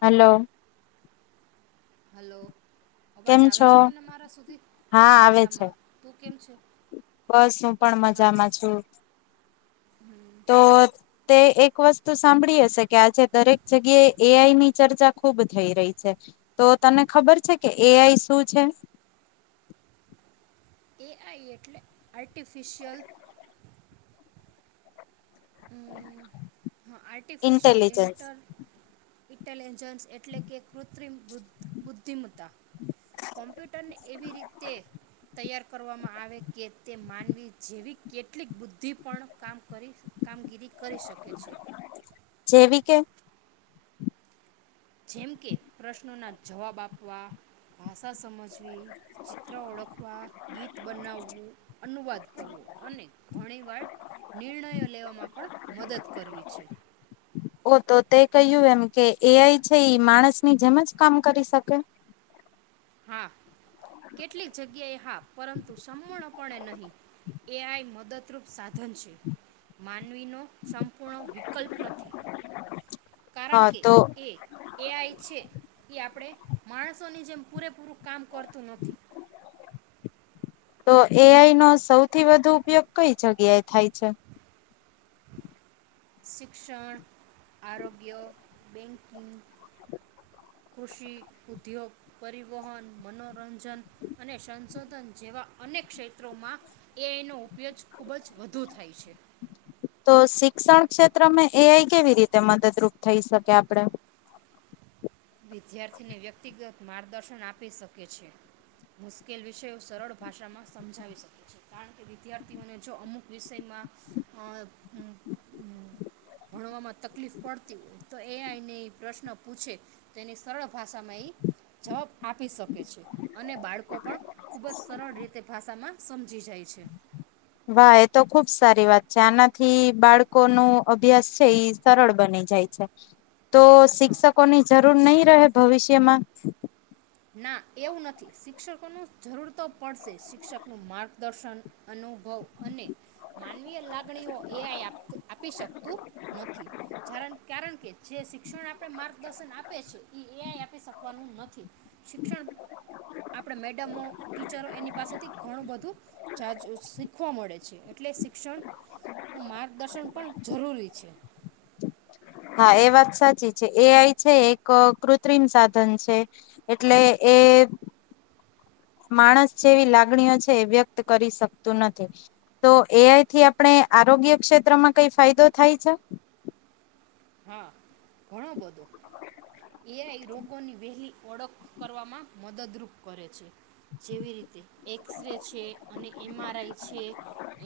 Hello hello- અવાજ કેમ આવે છો છે તોને મારા સુધી હા આવે છે મજામાં ત- કેમ છે. બસ હું પણ હા મજામાં છું. તો તે એક વસ્તુ સાંભળી હશે કે આજે દરેક જગ્યાએ એઆઈ ની ચર્ચા ખુબ થઈ રહી છે તો તને ખબર છે કે એઆઈ શું છે? એઆઈ એટલે આર્ટિફિશિયલ- હા artificial intelligence inter Italy artificial intelligence એટલે કૃત્રિમ બુદ્ધિમત્તા કમ્પ્યુટરને એવી રીતે તૈયાર કરવામાં આવે કે તે માનવી જેવી કેટલીક બુદ્ધિ પણ કામ કરી કામગીરી કરી શકે છે. જેવી કે જેમ કે પ્રશ્નોના જવાબ આપવા ભાષા સમજવી ચિત્ર ઓળખવા ગીત બનાવવું અનુવાદ કરવો અને ઘણી વાર નિર્ણયો લેવામાં પણ મદદ કરવી છે. તો તે કહ્યું એમ કે એ આઈ છે માણસની જેમ જ કામ કરી શકે? હા કેટલીક જગ્યાએ હા પરંતુ સંપૂર્ણપણે નહીં એ આઈ મદદ સાધન છે માન માનવીનો સંપૂર્ણ વિકલ્પ નથી કારણ હા કે તો એ એઆઈ છે એ આપણે માણસોની જેમ પૂરે પૂરુ કામ કરતું નથી. તો એઆઈનો સૌથી વધુ ઉપયોગ કઈ જગ્યાએ થાય છે? શિક્ષણ આરોગ્ય બેંકિંગ કૃષિ ઉદ્યોગ પરિવહન મનોરંજન અને સંશોધન જેવા અનેક ક્ષેત્રોમાં એઆઈ નુ રજ ખૂબ જ વધુ થાય છે. તો શિક્ષણ ક્ષેત્રમાં એ કેવી રીતે મદદરૂપ થઈ શકે આપડે વિદ્યાર્થીને વ્યક્તિગત માર્ગદર્શન આપી શકે છે મુશ્કેલ વિષયો સરળ ભાષામાં સમજાવી શકે છે કારણ કે વિદ્યાર્થીઓને જો અમુક વિષયમાં ભણવામાં તકલીફ પડતી હોય તો એને પ્રશ્ન પૂછે. તેની સરળ ભાષામાં એ જવાબ આપી શકે છે. અને બાળકો પણ ખૂબ જ સરળ રીતે ભાષામાં સમજી જાય છે. વાહ એ તો ખુબ સારી વાત છે આનાથી બાળકોનું અભ્યાસ છે સરળ બની જાય છે. તો હા શિક્ષકો ની જરૂર નહી? ભવિષ્યમાં ના એવું નથી શિક્ષકોનુ જરૂર તો પડશે શિક્ષકનું માર્ગ દર્શન અનુભવ અને માનવીય લાગણીઓ એ આઈ આપત આપી શકતું નથીણ કારણ કે જે શિક્ષણ આપણે માર્ગદર્શન આપે છે એઆ આપી શકવાનું નથી. થી શિક્ષણ આપણે મેડમો ટીચરો એની પાસેથી ઘણું બધું જા શીખવા મળે છે એટલે શિક્ષણ મા દર્શન પણ જરૂરી છે હા એ વાત સાચી છે એ આઈ છે એક કૃત્રિમ સાધન છે એટલે એ માણસ જેવી લાગણીઓ છે એ વ્યક્ત કરી શકતું નથી તો એઆઈ થી આપણે આરોગ્ય ક્ષેત્રમાં કઈ ફાયદો થાય છે હા ઘણો બધો એઆઈ રોગોની વહેલી ઓળખ કરવામાં મદદરૂપ કરે છે જેવી રીતે એક્સ ર છે અને એમઆરઆઈ છે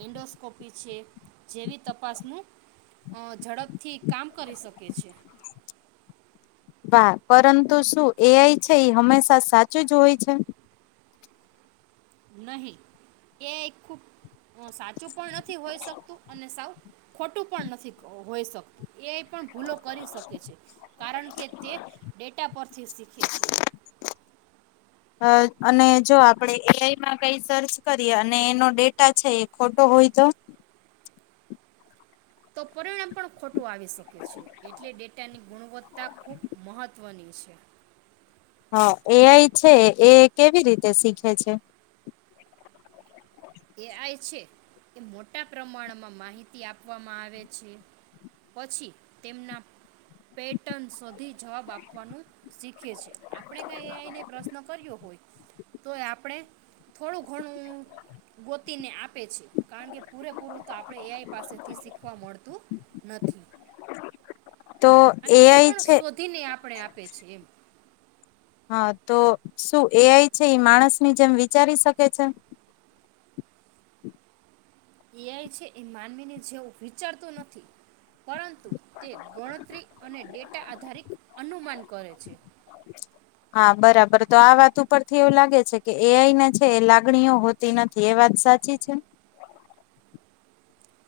એન્ડોસ્કોપી છે જેવી તપાસનું ઝડપ ઠક કરી શકે છે વા પરંતુ શું એઆઈ છે એ હંમેશા સાચું જ હોય છે નહી એ ખૂબ સાચું પણ નથી હોઈ શકતું અને સાવ ખોટું પણ નથી હોઈ શકતું એ પણ ભૂલો કરી શકે છે કારણ કે તે ડેટા પરથી શીખે છે અ અને જો આપણેે એઆઈમાં કઈ સર્ચ કરીએ અને એનો ડેટા છે એ ખોટો હોય તો તો પરિણામ પણ ખોટું આવી શકે છે એટલે ડેટાની ગુણવત્તા ખૂબ મહત્વની છે હા એઆઈ છે એ કેવી રીતે શીખે છે એ આઈ છે એ મોટા પ્રમાણમાં માહિતી આપવામાં આવે છે પછી તેમના પેટન સુધી જવાબ આપવાનું શીખે છે આપણે કઈ એ આઈને પ્રશ્ન કર્યો હોય તો આપણે થોડું ઘણું ગોતીને આપે છે કારણ કે પૂરેપૂરું તો આપણે એઆઈ પાસેથી શીખવા મળતું નથી તો અને એ એઆઈ પણ છે શોધીને આપણે આપે છે એમ હા તો શું એઆઈ છે એ માણસ ની જેમ વિચારી શકે છે એ છે એ માનવીને જેવું વિચારતું નથી પરુ તે ગણતરી અને ડેટા આધારિત અનુમાન કરે છે હા બરાબર તો આ વાત ઉપર થી એવું લાગે છે કે એ અઈને છે એ લાગણીઓ હોતી નથી એ વાત સાચી છે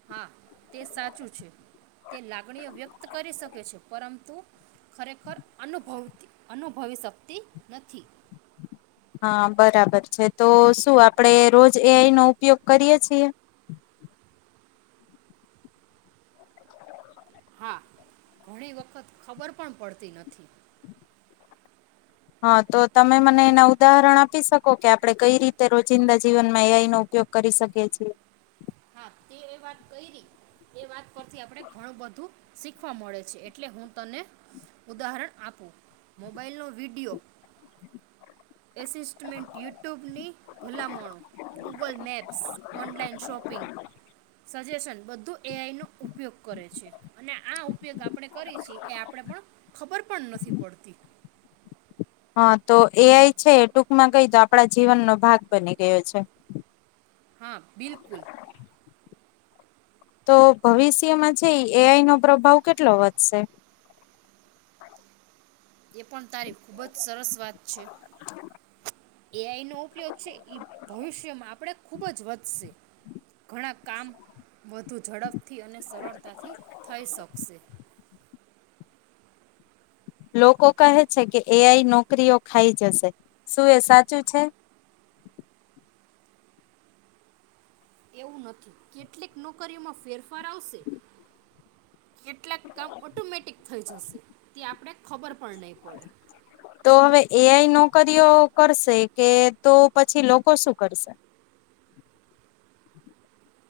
હા તે સાચું છે તે લાગણીઓ વ્યક્ત કરી શકે છે પરંતુ ખરેખર અનુભવતી અનુભવી શકતી નથી હા બરાબર છે તો શું આપડે રોજ એઆઈ નો ઉપયોગ કરીય છીએ હા ઘણી વખત ખબર પણ પડતી નથી હા તો તમે મને એના ઉદાહરણ આપી શકો કે આપડણે કઈ રીતે રોજિંદા જીવનમાં એઈ નો ઉપયોગ કરી શકીએ છીએ તે એ વાત કઈ ર એ વાત ઉપથી આપણે ઘણું બધું શીખવા મળે છે એટલે હું તને ઉદાહરણ આપું મોબાઈલ નો વિડીિયોમેન્ટ યુટ્યુબની ભલામણો Google maps online shopping suggestion બધું એઆઈનો ઉપ ઉપયોગ કરે છે અને આ ઉપયોગ આપણે કરી છી એ આપણેે પણ ખબર પણ નથી પડતી હા તો એ છે ટૂંકમાં કહી તો આપણા જીવનનોો ભાગ બની ગયો છે હા બિકુલ તો ભવિષ્યમાં છે એઆઈ નો પ્રભાવ કેટલો વધશે એ પણ તારી ખૂબ જ સરસ વાત છે એઆઈ નો ઉપયોગ છે એ ભવિષ્યમાં આપણે ખૂબ જ વધશે ઘણા કામ વધુ ઝડપથી અને સરળતાથી થઈ શકશે લોકો કહે છે કે એઆઈ નોકરીઓ ખાઈ જશે શું એ સાચું છે એવું નથી કેટલીક નોકરીઓમાં ફેરફાર આવશે કેટલાક કામ ઓટોમેટિક થઈ જશે તે આપણે ખબર પણ નહી પડે કરીઓ કરશે કે તો પછી લોકો શું કરશે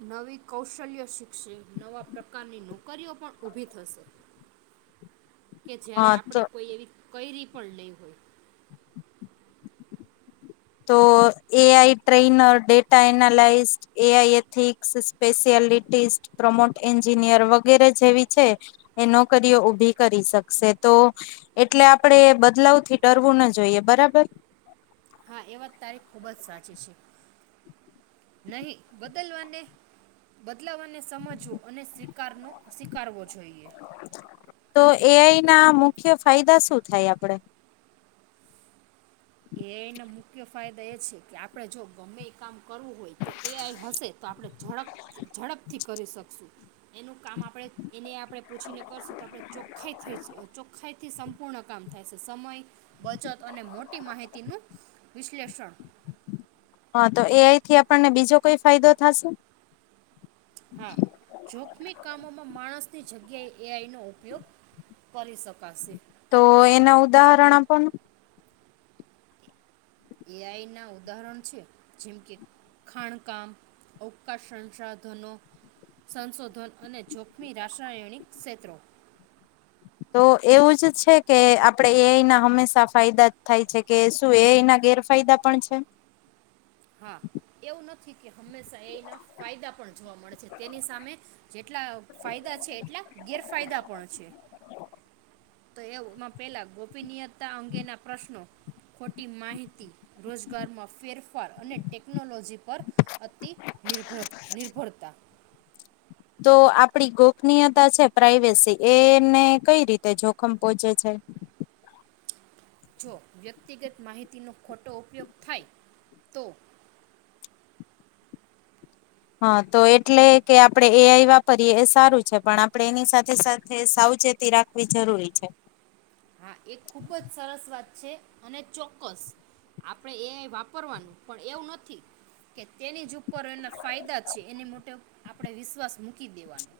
નવી કૌશલ્ય શીખશે નવા પ્રકારની નોકરીઓ પણ ઉઊભી થશે કે જય્યારે હા તો આપણે કોઈ એવી કઈ રી પડલે હોય તો A I trainer, data analyst, A I ethics, specialist, prompt engineer વગેરે જેવી છે એ નોકરીઓ ઊભી કરી શકશે તો એટલે આપણેે બદલાવ થી ડરવું ન જોઈએ બરાબર. હા, એ વાત તારી ખુબ જ સાચી છે નહી બદલવાને બ તલાવને સમજવો અને સ્વીકારનો સ્વીકારવો જોઈએ. એ આઈ ના મુખ્ય ફાયદા શું થાય આપડે? એ આઈ ના મુખ્ય ફાયદા એ છે કે આપડે જો ગમે એ કામ કરવું હોય તો એ આઈ હશે તો આપડે ઝડપ ઝડપથી કરી શકશું. એનું કામ આપણે એને આપણે પૂછીને કરશું તો આપડણે ચોખ્ખા થઈ છું ચોખ્ખાઈ થી સંપૂર્ણ કામ થાય છે સમય, બચત અને મોટ વિશ્લેષણ. હા તો એ આઈ થી આપણને બીજો કોઈ ફાયદો થાશે? હા, જોખમી કામોમાં માણસની જગ્યાએ એ આઈ નો ઉપયોગ કરી શકાશે. તો એના ઉદાહરણ આપો ની. એ આઈ ના ઉદાહરણ છે જેમ કે ખાણકામ, અવકાશ સંસાધનો, સંશોધન અને જોખમી રાસાયણિક ક્ષેત્રો. તો એવું જ છે કે આપડે એ અના હંમેશા ફાયદા જ થાય છે કે. શું એ અના ગેરફાયદા પણ છે? હા, એવું નથ. થી કે હંમેશા એ આઈ ના ફાયદા પણ જોવા મળે છે તેની સામે જેટલા ફાયદા છે એટલા ગેરફાયદા પણ છે. તો એઓમાં પેલા ગોપનીયતા અંગેના પ્રશ્નો, ખોટી માહિતી, રોજગારમાં ફેરફ ફાર અને ટેકનોલોજી પર અતિ નિર્ભર નિર્ભરતા. તો આપડી ગોપનીયતા છે પ્રાઈવેસી એને કઈ રીતે જોખમ પોહોંચે છે? જો વ્યક્તિગત માહિતીનો ખોટો ઉપયોગ થાય તો હા, તો એટલે કે આપણે એ આઈ વાપરીએ એ સારું છે પણ આપણે એની સાથે સાથે સાવચેતી રાખવી જરૂરી છે. હા, એ ખુબ જ સરસ વાત છે અને ચોક્કસ આપણે એ આઈ વાપરવાનું પણ એવું નથી કે તેની જ ઉપર એના ફાયદા છે એની માટે આપણે વિશ્વાસ મૂકી દેવાનો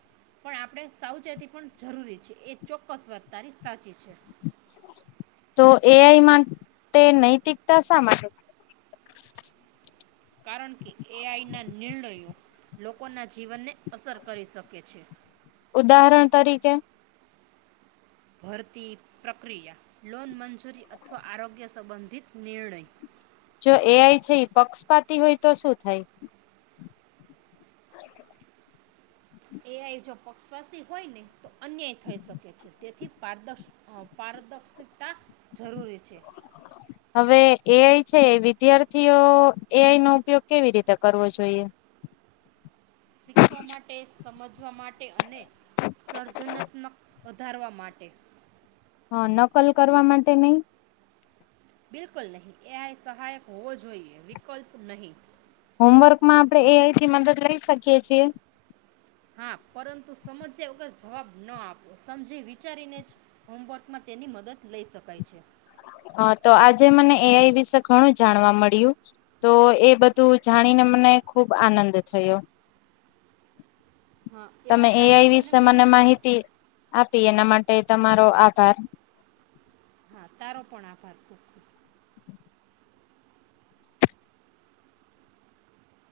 પણ આપણે સાવચેતી પણ જરૂરી છે એ ચોક્કસ વાત તારી સાચી છે. તો એ આઈ માટે નૈતિકતા શા માટે? કારણ કે એ આઈ ના નિર્ણયો લોકોના જીવનને અસર કરી શકે છે. ઉદાહરણ તરીકે. ભરતી પ્રક્રિયા, લોન મંજૂરી અથવા આરોગ્ય સંબંધિત નિર્ણય. જો એ આઈ છે પક્ષપાતી હોય તો શું થાય? એ આઈ જો પક્ષપાતી હોયને તો અન્યાય થઈ શકે છે તેથી પારદક્ષ અ પારદક્ષિતા જરૂરી છે. હવે એ આઈ છે વિદ્યાર્થીઓ એ આઈ નો ઉપયોગ કેવી રીતે કરવો જોઈએ? શીખવા માટે, સમજવા માટે અને સર્જનાત્મક વધારવા માટે. હા, નકલ કરવા માટે નઈ? બિલકુલ નહીં. એ સહાયક હોવો જોઈએ વિકલ્પ નહી. હોમવર્કમાં આપણે એ આઈ થી મદદ લઈ શકીએ છીએ? હા, પરંતુ સમજ્યા વગર જવાબ ન આપો સમજી વિચારીને જ હોમવર્કમાં તેની મદદ લઈ શકાય છે. હા, તો આજે મને એ આઈ વિશે ઘણું જાણવા મળ્યું તો એ બધું જાણીને મને ખુબ આનંદ થયો. હા તમે વાત એ સાચી આઈ છે અને વિશે મને માહિતી આપ પી એના માટે તમારો આભાર. હા, તારો પણ આભાર ખુબ ખબ.